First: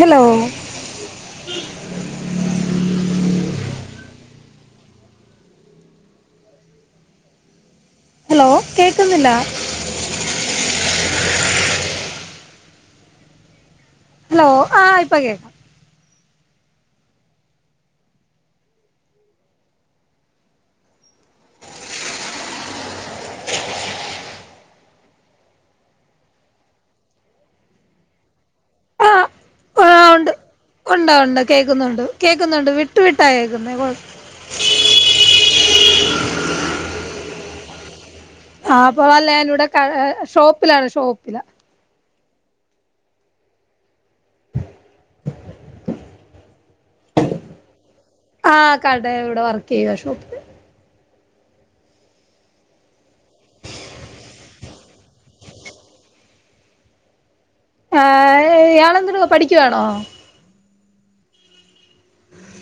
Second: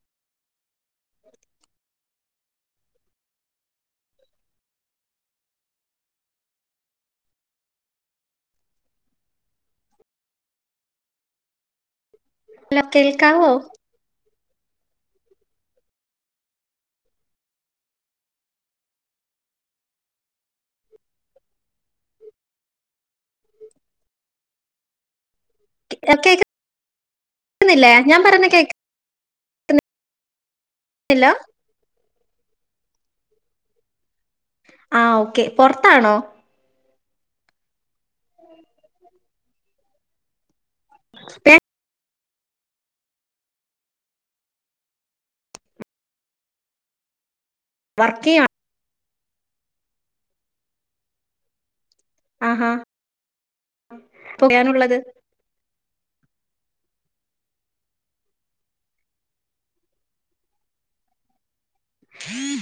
Hello [inaudible] hello കേൾക്കുന്നില്ല ഇല്ല കേൾക്കാവോ ഹലോ ആഹ് ഇപ്പ കേക്കാം കേക്കുന്നില്ലേ ഞാൻ പറേന്ന കേക്ക് ഒണ്ട് ഒണ്ട് കേക്കുന്നുണ്ട് കേക്കുന്നുണ്ട് വിട്ടു വിട്ടാ കേക്കുന്നേ ആഹ് ഓക്കെ പുറത്താണോ ആ അപ്പൊ അല്ലെ ഞാനിവിടെ ഷോപ്പിലാണ് ഷോപ്പില വർക്കയ്യ ആ കട ഇവടെ വർക്ക് ചെയ്യ ഷോ ആഹാ അഹ തുകാനുള്ളത് ആഹ് ഇയാളെന്ത് രുവാ പഠിക്കുവാണോ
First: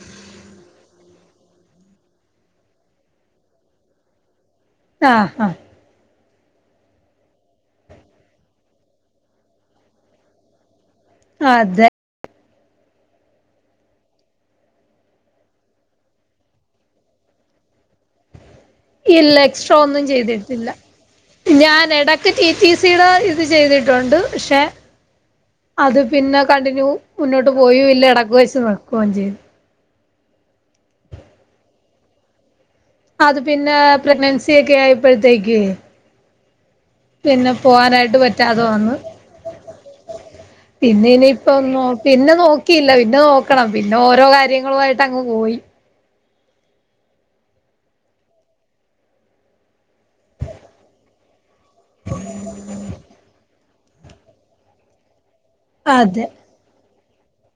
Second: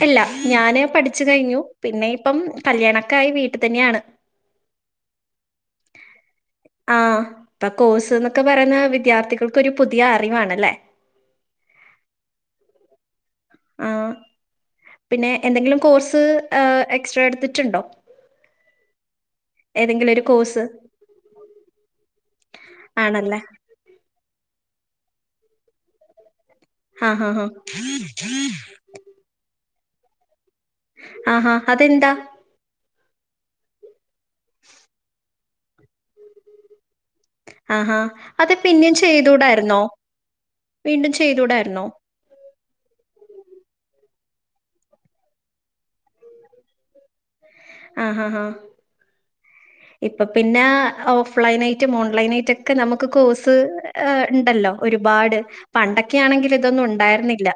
അല്ല ഞാന് പഠിച്ച് കഴിഞ്ഞു പിന്നെ ഇപ്പം കല്യാണക്കായി വീട്ടി തന്നെയാണ് ആഹ് ആഹ് ആഹ് ഇപ്പൊ കോഴ്സ് എന്നൊക്കെ പറയുന്ന വിദ്യാർത്ഥികൾക്കൊരു പുതിയ അറിവാണല്ലേ. അതെ ആഹ് പിന്നെ എന്തെങ്കിലും കോഴ്സ് എക്സ്ട്രാ എടുത്തിട്ടുണ്ടോ? ഇല്ല എക്സ്ട്രാ ഒന്നും ഏതെങ്കിലും ഒരു കോഴ്സ് ചെയ്തിട്ടില്ല ഞാൻ എടക്ക് ടി ടി സിയുടെ ആണല്ലേ ഇത് ചെയ്തിട്ടുണ്ട് പക്ഷെ അത് പിന്നെ കണ്ടിന്യൂ ആഹാ ഹാ മുന്നോട്ട് പോയുല്ല എടക്ക് വച്ച് നിക്കുവൊചെയ്തു. ആഹാ അതെന്താ അത് പിന്നെ പ്രഗ്നൻസി ഒക്കെ ആയപ്പോഴത്തേക്കേ പിന്നെ ആഹാ പോവാനായിട്ട് അത് പറ്റാതെ പിന്നെയും വന്ന് ചെയ്തുകൂടായിരുന്നോ പിന്നെ വീണ്ടും ഇനിയിപ്പൊ നോ ചെയ്തുകൂടായിരുന്നോ പിന്നെ നോക്കിയില്ല പിന്നെ നോക്കണം പിന്നെ ഓരോ കാര്യങ്ങളുവായിട്ട് അങ്ങ് പോയി ആഹഹാ ആഹ് ഇപ്പൊ പിന്നെ ഹൗ ഫ്ലൈനായിട്ടും ഓൺലൈനായിട്ടൊക്കെ നമുക്ക് കോഴ്സ് ഉണ്ടല്ലോ ഒരുപാട് അതെ പണ്ടൊക്കാണെങ്കിൽ ഇതൊന്നും ഉണ്ടായിരുന്നില്ല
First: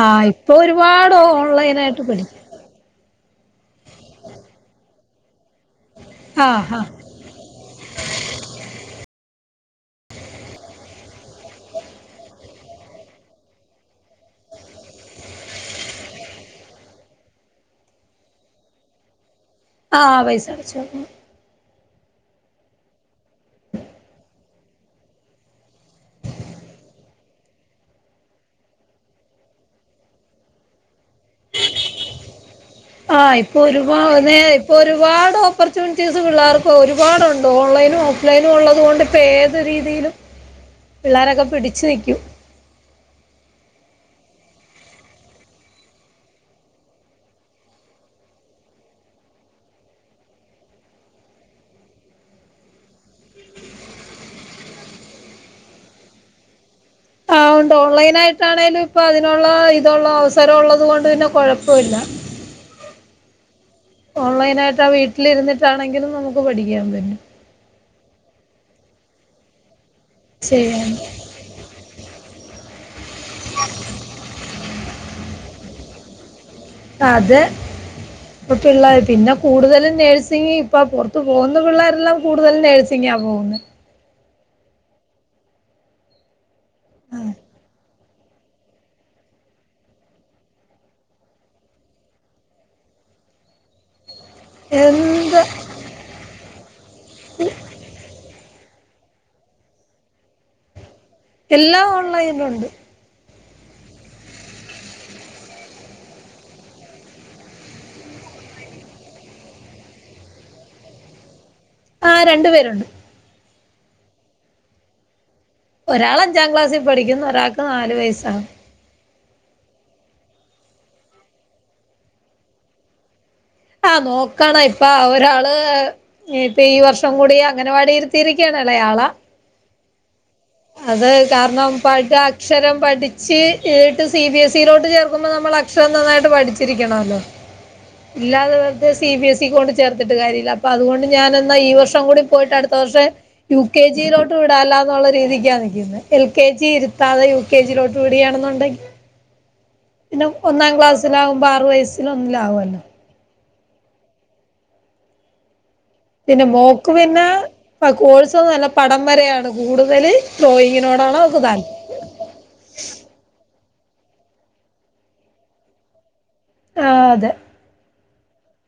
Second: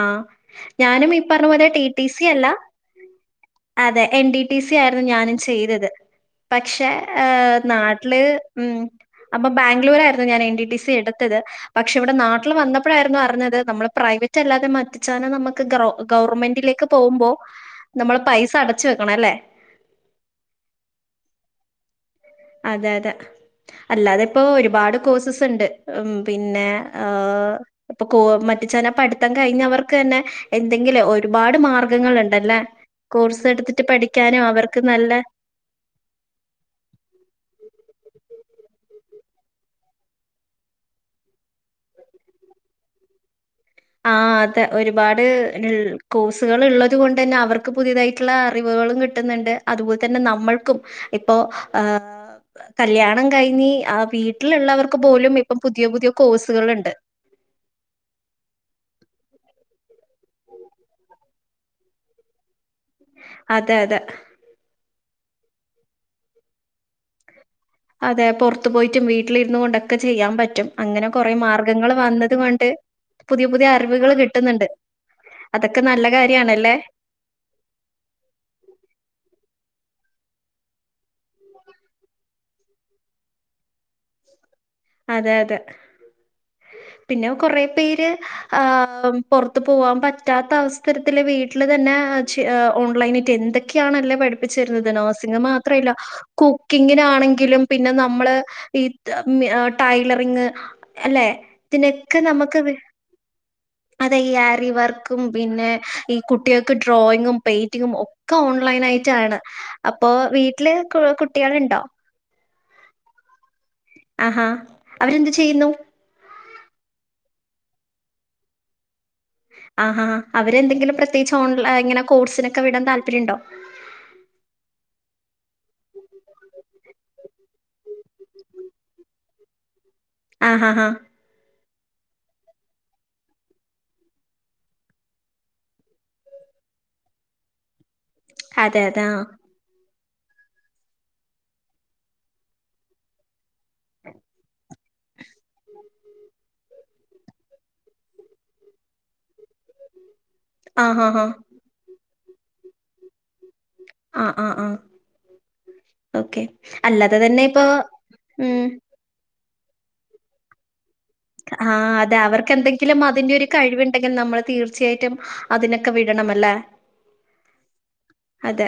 ആഹ് ഇപ്പൊ ഞാനും ഒരുപാട് ഈ പറഞ്ഞ പോലെ ഓൺലൈൻ ടി ആയിട്ട് ടി സി പഠിക്കും അല്ല അതെ എൻ ഡി ടി സി ആയിരുന്നു ഞാനും ചെയ്തത് ആഹ് പക്ഷെ ആഹ് ഏ നാട്ടില് ഉം അപ്പൊ ബാംഗ്ലൂരായിരുന്നു ഞാൻ എൻ ഡി ടി സി എടുത്തത് പക്ഷെ ഇവിടെ നാട്ടില് വന്നപ്പഴായിരുന്നു അറിഞ്ഞത് നമ്മള് പ്രൈവറ്റ് അല്ലാതെ പിച്ചാന നമ്മക്ക് ഗവർ ഗവർമെന്റിലേക്ക് പോകുമ്പോ നമ്മൾ പൈസ അടച്ച് വെക്കണം അല്ലേ ആ പൈസടച്ചോ [inaudible] അതെ അതെ അല്ലാതെ ഇപ്പോ ഒരുപാട് കോഴ്സസ് ഇണ്ട് ഉം പിന്നെ ഇപ്പൊ കോ മറ്റ ചന പഠ്ത്തം കഴിഞ്ഞവർക്കന്നെ എന്തെങ്കിലെ ഒരുപാട് മാർ ങ്ങളണ്ടല്ല ആഹ് കോഴ്സ് ഇപ്പൊ എടുത്തിട്ട് ഒരുപാ പഠിക്കാന നേ ഇപ്പൊ അവർക്ക് നല്ല ഒരുപാട് ഓപ്പർച്യൂണിറ്റീസ് പിള്ളേർക്ക് ഒരുപാടുണ്ട് ഓൺലൈനും ഓഫ്ലൈനും ഉള്ളതുകൊണ്ട് ഇപ്പോ ഏത് രീതിയിലും പിള്ളേരൊക്കെ പിടിച്ച് നിക്കും ആഹ് അതെ ഒരുപാട് കോഴ്സുകൾ ഉള്ളത് കൊണ്ടന്നെ അവർക്ക് പുതിയതായിട്ടുള്ള അറിവുകളും കി ന്ന്ണ്ട് അതുപോലെ തന്നെ നമ്മൾക്കും ഇപ്പോ ആഹ് കല്യാണം കഴിഞ്ഞ് ആഹ് വീട്ടിലുള്ളവർക്ക് പോലും ഇപ്പം പുതിയ പുതിയ കോഴ്സുകളുണ്ട് [inaudible] ഓൺ ലൈനായിട്ടാണെലും ഇപ്പൊ അതിനൊള്ള ഇതൊള്ള അവസരം ഉള്ളത് കൊണ്ട് പിന്നെ കൊഴപ്പൊല്ല അതെ അതെ. ഓൺലൈനായിട്ട് ആ വീട്ടില് ഇരുന്നിട്ടാണെങ്കിലും നമുക്ക് പഠിക്കാൻ പറ്റും. അതെ പൊർത്ത് പോയിറ്റും വീട്ടിലിര്ന്നുകൊണ്ടൊക്കെ ചെയ്യാം പറ്റും ചെയ്യാൻ അങ്ങനെ കൊറേ മാർഗങ്ങള് വന്നത് കൊണ്ട് പുതിയ പുതിയ അറിവ്കൾ കിട്ട്ന്ന്ണ്ട് അതക്കെ നല്ല കാര്യാണല്ലേ അത് ഇപ്പ പിള്ളേർ പിന്നെ കൂടുതലും നേഴ്സിംങ് ഇപ്പൾ പൊർത്ത് പോകുന്ന പിള്ളേരെല്ലാം കൂടുതലും നേഴ്സിങ്ങാണ് പോകുന്നത്. അതെ അതെ പിന്നെ കൊറെ പേര് ആഹ് പൊർത്ത് പോവാൻ പറ്റാത്ത അവസരത്തില് വീട്ടിൽ തന്നെ ചെ ഓൺലൈനി ട്ടെന്തൊക്കെയാണ്ണല്ലേ. [unintelligible] നഴ്സിംഗ് എന്ത് മാത്രല്ല കുക്കിങ്ങിനാണെങ്കിലും പിന്നെ നമ്മള് ഈ ടൈലറിങ് അല്ലെ എല്ലാം ഇതിനൊക്കെ നമുക്ക് ഓൺലൈനിലുണ്ട് അതെ ഈ ആരി വർക്കും പിന്നെ ഈ കുട്ടികൾക്ക് ഡ്രോയിങ്ങും, പെയിന്റിങ്ങും ഒ ക്ക ഓൺലൈൻ ആയിട്ടാണ് അപ്പൊ വീട്ടില് കു കുട്ടികളുണ്ടോ ആ രണ്ടു പേരുണ്ട് ആഹാ അവരെന്ത് ചെയ്യുന്നു ഒരാളഞ്ചാം ക്ലാസ്സിൽ പഠിക്കുന്നു ഒരാൾക്ക് നാല് വയസ്സാണ് ആഹാ ഹാ അവരെന്തെങ്കിലും പ്രത്യേകിച്ച് ഓൺലൈൻ ഇങ്ങനെ കോഴ്സിനൊക്കെ വിടാൻ താൽപ്പര്യോണ്ടോ ആ പ്പ നോക്കണം ഇപ്പ ആ ഒരാള് ഇപ്പ ഈ വർഷം കൂടി അങ്കണവാടിയിലിരുത്തിയിരിക്കയാണലെയാളെ ആഹാ ഹാ അത് കാരണം പ [unintelligible] ക്ഷരം പഠിച്ച് തിട്ട് സി ബി എസ് ഇയിലോട്ട് ചേർക്കുമ്പോൾ നമ്മൾ അക്ഷരം നന്നായിട്ട് പഠിച്ചിരിക്കണമല്ലോ. ഇല്ലാതെ അതെ വെർതെ അതെ സി ആ ബി എസ് ഇ കൊട് ചേർത്തിട്ട് കാര്യല്ല അപ്പൊ അതുകൊണ്ട് ഞാൻ എന്നാ ഈ വർഷം കൂടി പോയിട്ട് അട്ത്ത വർഷം യു കെ ജിയിലോട്ട് വിടാല്ല എന്നുള്ള രീതി റ്റാ നിക്ക്ണ എൽ കെ ജി ഇരുത്താതെ യു കെ ജിയിലോട്ട് വിടിയാണെന്നുണ്ടെങ്കി പിന്നെ ഒന്നാം ആഹാ ഹാ ക്ലാസ്സിലാകുമ്പോ ആറ് വയസ്സിലൊന്നിലാവല്ലോ ആഹ് ആഹ് ആഹ് പിന്നെ മോക്ക് പിന്നെ ആ കോഴ്സിനു ഉം നല്ല പടം ഇന്നലെയാണ് കൂടുതലെ ഡ്രോയിങ്ങിനോടാണവൾ ആ അതാ അവർക്കെന്തെങ്കിലും ഒരിക്കലും അതിന്റെരു കഴിവ്ണ്ടെങ്കിൽ നമ്മൾ തീർച്ചയായിട്ടും അതിനൊക്കെ വിടണ മല്ലേ അ അതെ അതെ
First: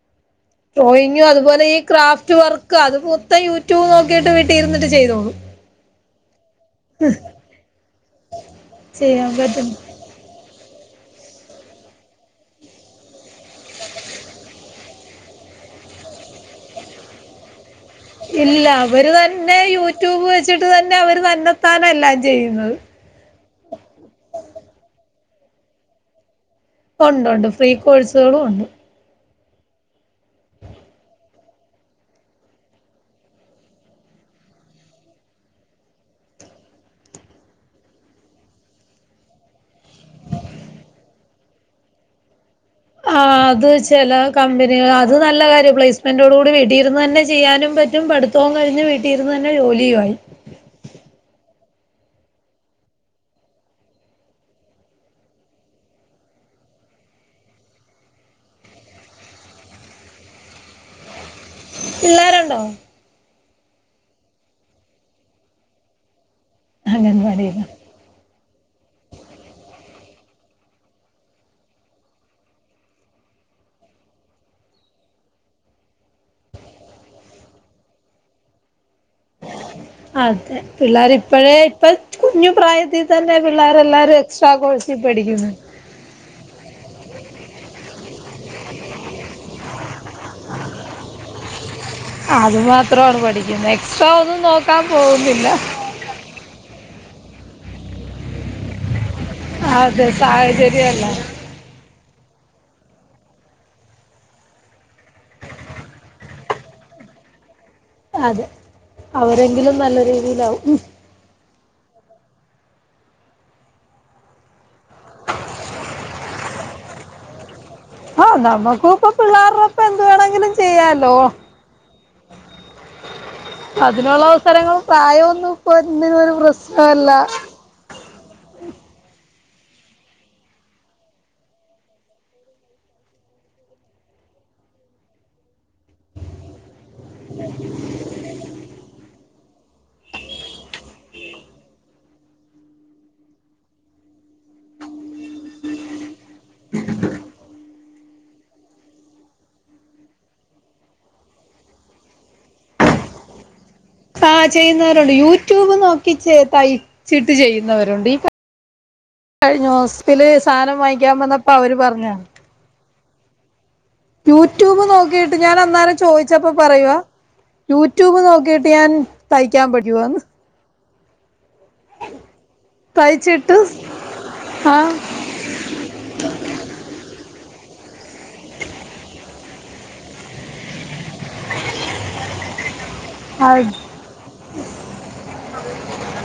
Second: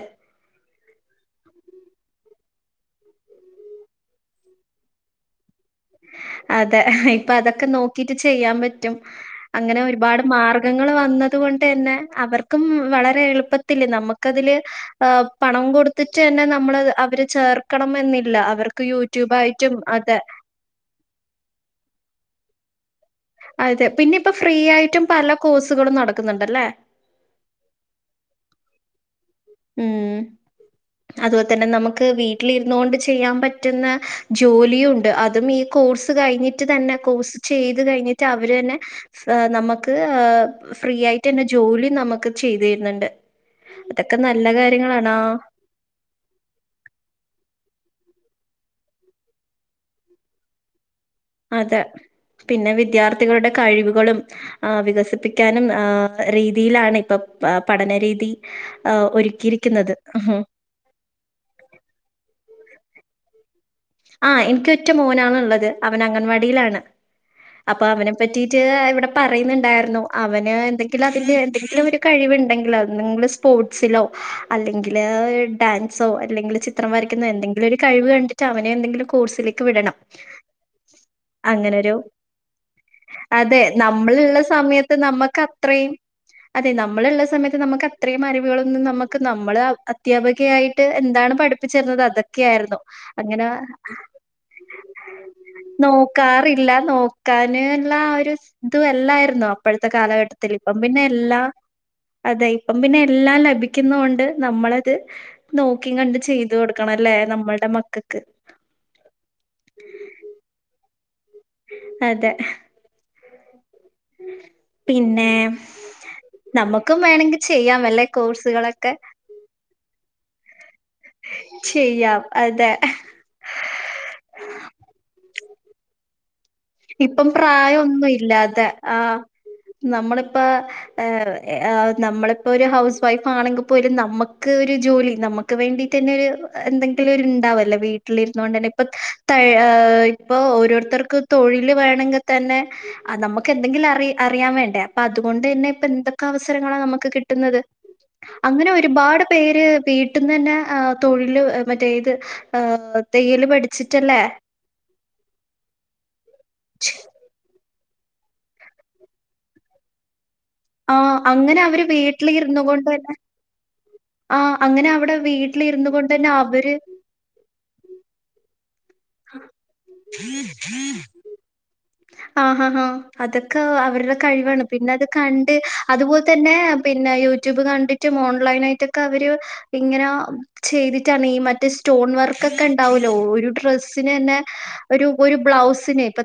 ഡ്രോയിങ്ങ് അതുപോലെ ഈ ക്രാഫ്റ്റ് വർക്ക് അത് മൊത്തം യൂട്യൂബ് നോക്കീട്ട് വീട്ടിരുന്നിട്ട് ചെയ്തോളും അതെ ഇപ്പ അതൊക്കെ നോക്കീട്ട് ചെയ്യാൻ പറ്റും ചെയ്യാൻ പറ്റും അങ്ങനെ ഒരുപാട് മാർക്ക് മൃഗങ്ങളു വന്നത് കൊണ്ടന്നെ അവർക്കുംമ് വളരെ എളുപ്പത്തിലെ നമുക്കതിലെ ആ പണം കൊടുത്തിട്ട് തന്നെ നമ്മളെ അവരെ ചേർക്ക് ക്കണമെന്നില്ല ഇല്ല അവർക്ക് യൂട്യൂബാ യിട്ടും അത് തു തന്നെ അവർ തന്നെത്താനെല്ലാം ചെയ്യുന്നത് അതെ പിന്നെ ഇപ്പം ഫ്രീ ആയിട്ടും പല കോഴ്സുകളും നടക്കുന്നുണ്ടല്ലേ ഒണ്ടൊണ്ട് ഫ്രീ കോഴ്സുകളും ഒണ്ട് ഉം അതോലതന്നെ നമുക്ക് വീട്ടിലിരുന്നുകൊണ്ട് ചെയ്യാൻ പറ്റുന്ന ജോലിയും ഉണ്ട് അതും ഈ കോഴ്സ് കഴിഞ്ഞിട്ട് സ്റ്റ് തന്നെ കോഴ്സ് ചെയ്ത് കഴിഞ്ഞിട്ട് അവരു തന്നെ സെ നമ്മ്ക്ക് ഇതേ ഫ്രീ ആയിട്ടന്നെ ജോലി നമുക്ക് ചെയ്തെരുന്നുണ്ട് ആ അത് ചെല കമ്പനി അത് നല്ല കാര്യാ പ്ലേസ്മെന്റ് ൻ്റോട്കൂടി വീട്ടിരുന്ന് തന്നെ ചെയ്യാനും പറ്റും പഠിത്തവും കഴിഞ്ഞ് വീട്ടിൽ ഇരുന്ന് തന്നെ ജോലീം ആയി അതെ പിന്നെ വിദ്യാർത്ഥികളുടെ കഴിവുകളും ആ വികസിപ്പിക്കാനും ആ രീതിയിലാണ് ഇപ്പ പഠനരീതി ആ ഒരുക്കിയിരിക്കുന്നത് പിള്ളാരൊണ്ടോ ആ എനിക്ക് ഒറ്റ മോനാണിള്ളത് അവൻ അംഗൻവാടിലാണ് അംഗൻവാടിയിന്ന് അപ്പ അവനെ പറ്റീട്ട് ഇവിടെ പറയുന്നുണ്ടായിരുന്നു അവന് എന്തെങ്കിലും അതിന് എന്തെങ്കിലും ഒരു കഴിവുണ്ടെങ്കിൽ അതി സ്പോർട്സിലോ അല്ലെങ്കിലെ ഡാൻസോ അല്ലെങ്കിൽ ചെ ത്ത്രം വരയ്ക്കുന്ന എന്തെങ്കിലും ഒരു കഴിവു കണ്ടി്ട്ടെ അവനെ എന്തങ്കിലും കോഴ്സിലേ ക്ക് വിടണം അതെ പിള്ളേർ ഇപ്പോഴേ ഇപ്പൊ അങ്ങനൊരു കുഞ്ഞു പ്രായത്തിൽ തന്നെ അതെ പിള്ളേരെല്ലാരും നമ്മള്ള്ള എക്സ്ട്രാ സമയത്ത് കോഴ്സിൽ പഠിക്കുന്നുണ്ട് നമ്മക്കത്രേം അതെ നമ്മളിള്ള സമയത്ത് നമുക്കത്രയും അറിവുകളൊന്നും നമുക്ക് നമ്മൾ അധ്യാപകയായിട്ട് എന്താണ് പഠിപ്പി പഠിപ്പിച്ചേരുന്നത് അതാ ആ അതു മാത്രാണ് പഠിക്കുന്നത് എക്സ്ട്രാ ഒന്നും നോക്കാൻ പോകുന്നില്ല നോക്കാറില്ല നോക്കാന് ഉള്ളആ ഒരു സ ഇതും എല്ലായിരുന്നോ അപ്പഴത്തെ അതെ കാലഘട്ടത്തിൽ ഇപ്പം പിന്നെ സാഹചര്യമല്ല എല്ലാം അതെ ഇപ്പം പിന്നെ എല്ലാം ലഭിക്കുന്നോണ്ട് നമ്മളത് നോക്കീം കണ്ടും ചെയ്തു കൊടുക്കണല്ലേ നമ്മടെ മക്കക്ക് അതെ അവരെങ്കിലും നല്ല രീതിയിലാവും അതെ പിന്നെ നമുക്കും വേണെങ്കിൽ ചെയ്യാം വല്ലെ ആ കോഴ്സുകളൊക്കെ നമുക്കും ഇപ്പൊ പിള്ളേരോടൊപ്പം എന്ത് വേണമെങ്കിലും ചെയ്യാലോ ചെയ്യാം അതെ [inaudible] അതിനൊള്ളവസരങ്ങളും പ്രായൊന്നും പ്പൊ തിന് ഒരു പ്രശ്നല്ല ഇപ്പം പ്രായോന്നും ഇല്ലാ തെ ആ നമ്മളിപ്പൊ ഏ ഏ നമ്മളിപ്പൊരു ഹൗസ് വൈഫ് ആണെങ്കിൽ പോലും നമുക്ക് ഒരു ജോലി നമുക്ക് നമ്മുക്ക് വേണ്ടിത്തന്നെരു എന്തെങ്കിലൊരുണ്ടാവല്ലോ വീട്ടിലിരുന്നൊണ്ടെ തന്നെ ഇപ്പം തഴ ഇപ്പ ഓരോരുത്തർക്ക് തൊഴില് വേണമെങ്കിൽ തന്നെ ആ നമ്മുക്ക് എന്തെങ്കിലും അറി അറിയാൻ വേണ്ടേ അപ്പൊ അതുകൊണ്ട് തന്നെ പ്പൊ എന്തൊക്കെ അവസരങ്ങളാ നമുക്ക് കിട്ടുന്നത് അങ്ങനെ ഒരുപാട് പേര് വീട്ടിന്ന് തന്നെ ആഹ് തൊഴില് മറ്റേ ഇത് ആഹ് തയ്യൽ പഠിച്ചിട്ടല്ലേ ആ ചെയ്യുന്നവരുണ്ട് യൂട്യൂബ് നോക്കി തയ്ച്ചിട്ട് ചെയ്യു ന്നവരുണ്ട് ഈ ക കഴിഞ്ഞു ഹോസ്പ്പിറ്റല് സാധനം വാങ്ങിക്കാൻ വന്നപ്പോ അവര് പറഞ്ഞെയാ ഇന്ന് കൊണ്ട് തന്നെ ആഹ് യൂട്യൂബ് അങ്ങനെ അവിടെ നോക്കിട്ട് ഞാൻ വീട്ടിലിരുന്നു അന്നേരം കൊണ്ട് തന്നെ ചോയിച്ചപ്പോ അവര് പറയുവാ യൂട്യൂബ് നോക്കിയിട്ട് ഞാൻ തയ്ക്കാൻ പറ്റുവോന്ന് ആഹ് ആഹ് തയ്ച്ചിട്ട് അതൊക്കെ അവരുടെ കഴിവാണ് പിന്നെ ആഹ് അത് കണ്ട് അതുപോലെ തന്നെ പിന്നെ യൂട്യൂബ് കണ്ടിട്ടും ഓൺലൈൻ ആയിട്ടൊക്കെ അവര് ഇങ്ങനെ ചെയ്തിട്ടാണ് ഈ മറ്റ് സ്റ്റോൺ വർക്ക് ക്കൊക്കെ ഉണ്ടാവുല്ലോ ഒരു അത് ഡ്രസ്സിന് തന്നെ ഒരു ഒരു ബ്ലൗസിന് ഇപ്പൊ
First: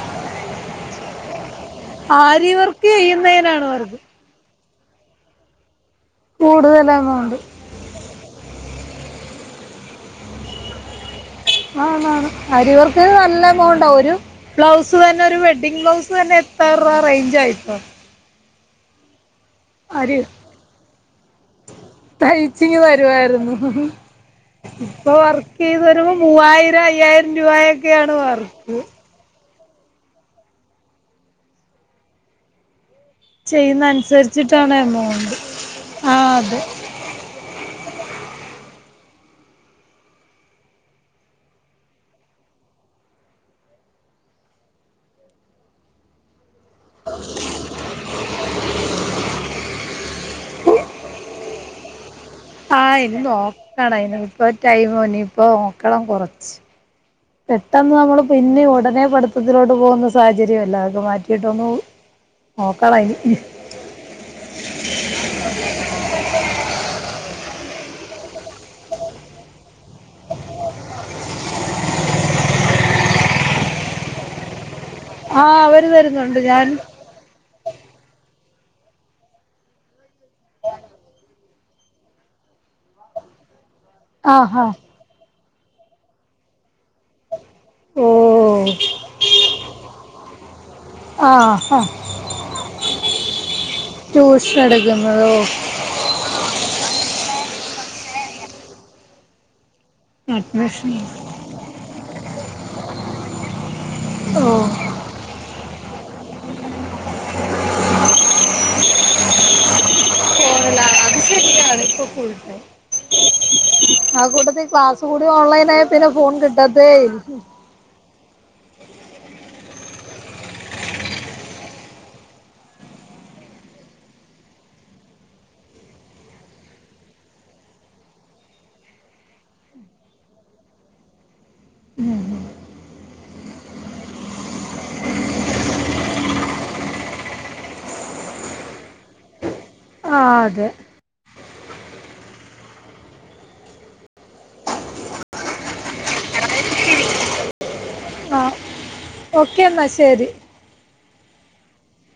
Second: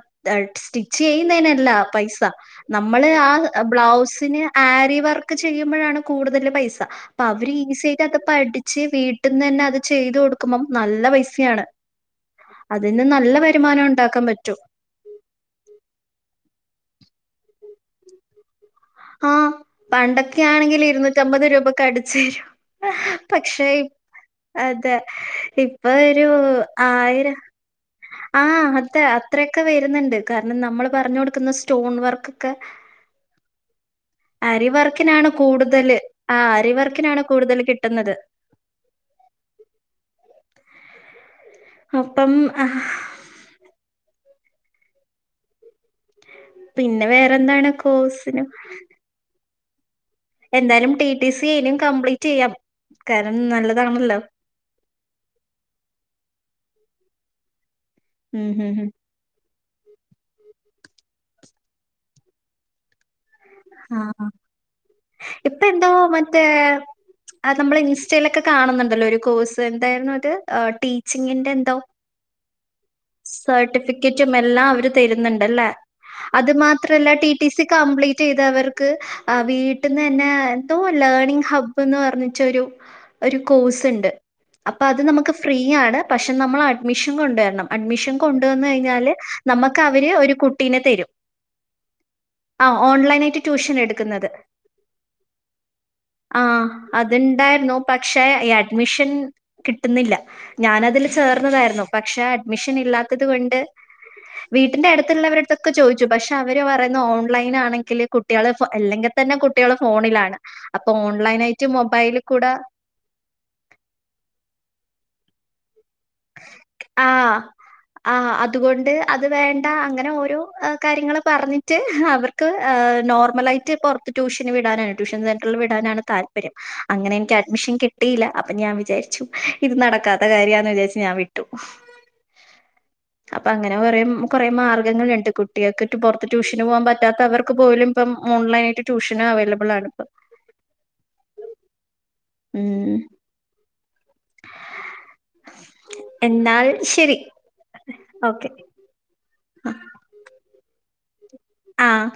സ്റ്റിച്ച് ചെയ്യുന്നേന് അല്ല പൈസ ആരി വർക്ക് നമ്മള് ആഹ് ചെയ്യുന്നതിനാണ് വർക്ക് ബ്ലൗസിന് ആരി വർക്ക് ചെയ്യുമ്പോഴാണ് കൂടുതൽ പൈസ അപ്പൊ അവര് ഈസി ആയി അത് പഠിച്ച് വീട്ടിൽ നിന്ന് തന്നെ അത് ചെയ്ത് കൊടുക്കുമ്പം നല്ല പൈസ ആണ ണ് ആരിവർക്ക് ന് നല്ല വരുമാനം എമൗണ്ടാ ഒരു ഉണ്ടാക്കാൻ പറ്റും ബ്ലൗസ് ബ്ലൗസ് തന്നെ ഒരു വെഡ്ഡിംഗ് ബ്ലൗസ് തന്നെ എത്താറ റേഞ്ച് ആയിട്ടോ ആഹ് അരി പണ്ടൊക്കെ ആണെങ്കിൽ ഇരുന്നൂറ്റ് അമ്പത് രൂപക്ക് അടിച്ച് തരും തയ്ച്ചിങ്ങ് തരുവായിരുന്നു പക്ഷേ അതെ ഇപ്പൊ വർക്ക് ചെയ്ത് ഇപ്പൊ വരുമ്പോ ഒരു മൂവായിരം അയ്യായിരം ആയിരം രൂപയൊക്കെയാണ് ആഹ് വർക്ക് അതെ അത്ര അത്രയൊക്കെ വരുന്നുണ്ട് കാരണം നമ്മൾ പറഞ്ഞു കൊടുക്കുന്ന സ്റ്റോൺ വർക്കൊക്കെ ചെയ്യുന്നതനുസരി ആരിവർക്കിനാണ് കൂടുതല് ആഹ് അതെ ആരിവർക്കിനാണ് കൂടുതല് കിട്ടുന്നത് അപ്പം ആഹ് പിന്നെ വേറെന്താണ് കോഴ്സിന് എന്തായാലും ടി ടി സി ആയാലും കംപ്ലീറ്റ് ചെയ്യാം കാരണം നല്ലതാണല്ലോ ഇപ്പം ടൈമോ ഇനിയിപ്പം മക്കളും കുറച്ച് പെട്ടെന്ന് നമ്മൾ ഉം പിന്നെ ഉം ഉം ഉടനെ പടു പ്പത്തിലോട്ട് പോകുന്ന സാഹചര്യം അല്ല അതൊക്കെ മാറ്റിയിട്ടൊന്ന് നോക്കണയ്ന് ആഹ് ഇപ്പെന്തോ മറ്റേ അത് നമ്മൾ ഇൻസ്റ്റയിലൊക്കെ കാണുന്നുണ്ടല്ലോ ഒരു കോഴ്സ് എന്തായിരുന്നു അത് ആഹ് ടീച്ചിങ്ങിന്റെ എന്തോ സർട്ടിഫിക്കറ്റും എല്ലാം അവര് ആഹ് തരുന്നുണ്ടല്ലേ അവര് തരുന്നുണ്ട് അത് ഞാൻ മാത്രമല്ല T T T C complete ചെയ്തവർക്ക് വീട്ടിൽ ന്നന്നെ എന്തോ ലേർണിംഗ് ഹബ് എന്ന് പറഞ്ഞിട്ട് ഒരു ഒരു കോഴ്സ് ഉണ്ട് ആഹാ അപ്പൊ അത് നമുക്ക് ഫ്രീ ആണ് പക്ഷെ നമ്മള് അഡ്മിഷൻ കൊണ്ടുവരണം ഓ അഡ്മിഷൻ കൊണ്ടുവന്ന് കഴിഞ്ഞാല് നമുക്ക് അവര് ഒരു കുട്ടീനെ തരും ആഹ് ആഹ് ആഹ് ഓൺലൈൻ ആയിട്ട് ട്യൂഷൻ എടുക്കുന്നത് ട്യൂഷൻ എടുക്കുന്നത് ഓ ആഹ് അതുണ്ടായിരുന്നു പക്ഷെ ഈ അഡ്മിഷൻ കിട്ടുന്നില്ല അഡ്മിഷൻ ഞാനതില് ചേർന്നതായിരുന്നു പക്ഷെ അഡ്മിഷൻ ഇല്ലാത്തത് കൊണ്ട് ഓ വീട്ടിന്റെ അടു അട്ത്ത്ള്ളവര്ട്ത്തൊക്കെ ചോദിച്ചു പക്ഷെ അവര് പറയുന്നു ഓൺലൈൻ ആണെങ്കിൽ കുട്ടികൾ അല്ലെങ്കിൽ തന്നെ കുട്ടികൾ ഫോണിലാണ്. അപ്പൊ ഫോണിലാണ് അത് ഓൺലൈനയിട്ട് ശരിയാണ് ഇപ്പൊ മൊബൈലിൽ ഫുൾ കൂടെ ടൈം ആ കൂട്ടത്തിൽ ക്ലാസ് കൂടി ഓൺലൈൻ ആയാ പിന്നെ ഫോൺ കിട്ടത്തേയി ആഹ് ആഹ് അതുകൊണ്ട് അത് വേണ്ട അങ്ങനെ ഓരോ കാര്യങ്ങള് പറഞ്ഞിട്ട് അവർ ക്ക് നോർമലായിട്ട് പുറത്ത് ട്യൂഷന് വിടാനാണ് ട്യൂഷൻ സെന്ററിൽ വിടാനാണ് താല്പര്യം അങ്ങനെ എനിക്ക് അഡ്മിഷൻ കിട്ടിയില്ല അപ്പൊ ഞാൻ വിചാരിച്ചു ഇത് നടക്കാത്ത കാര്യാമാന്ന് വിചാരിച്ചു ഞാൻ വി കിട്ടും ഉം അപ്പൊ അങ്ങനെ കുറേ കുറേ മാർഗ്ഗങ്ങളുണ്ട് കുട്ടികൾക്ക് പുറത്ത് ട്യൂഷന് പോകാൻ പറ്റാത്തവർക്ക് പോലും ഇപ്പം ഓൺലൈൻ ആയിട്ട് ട്യൂഷന് അവൈലബിൾ ആണ് ഇപ്പം ആഹ് അതെ ഉം എന്നാൽ ശരി ഓക്കെ. ഓക്കെന്നാ ശരി. ആഹ്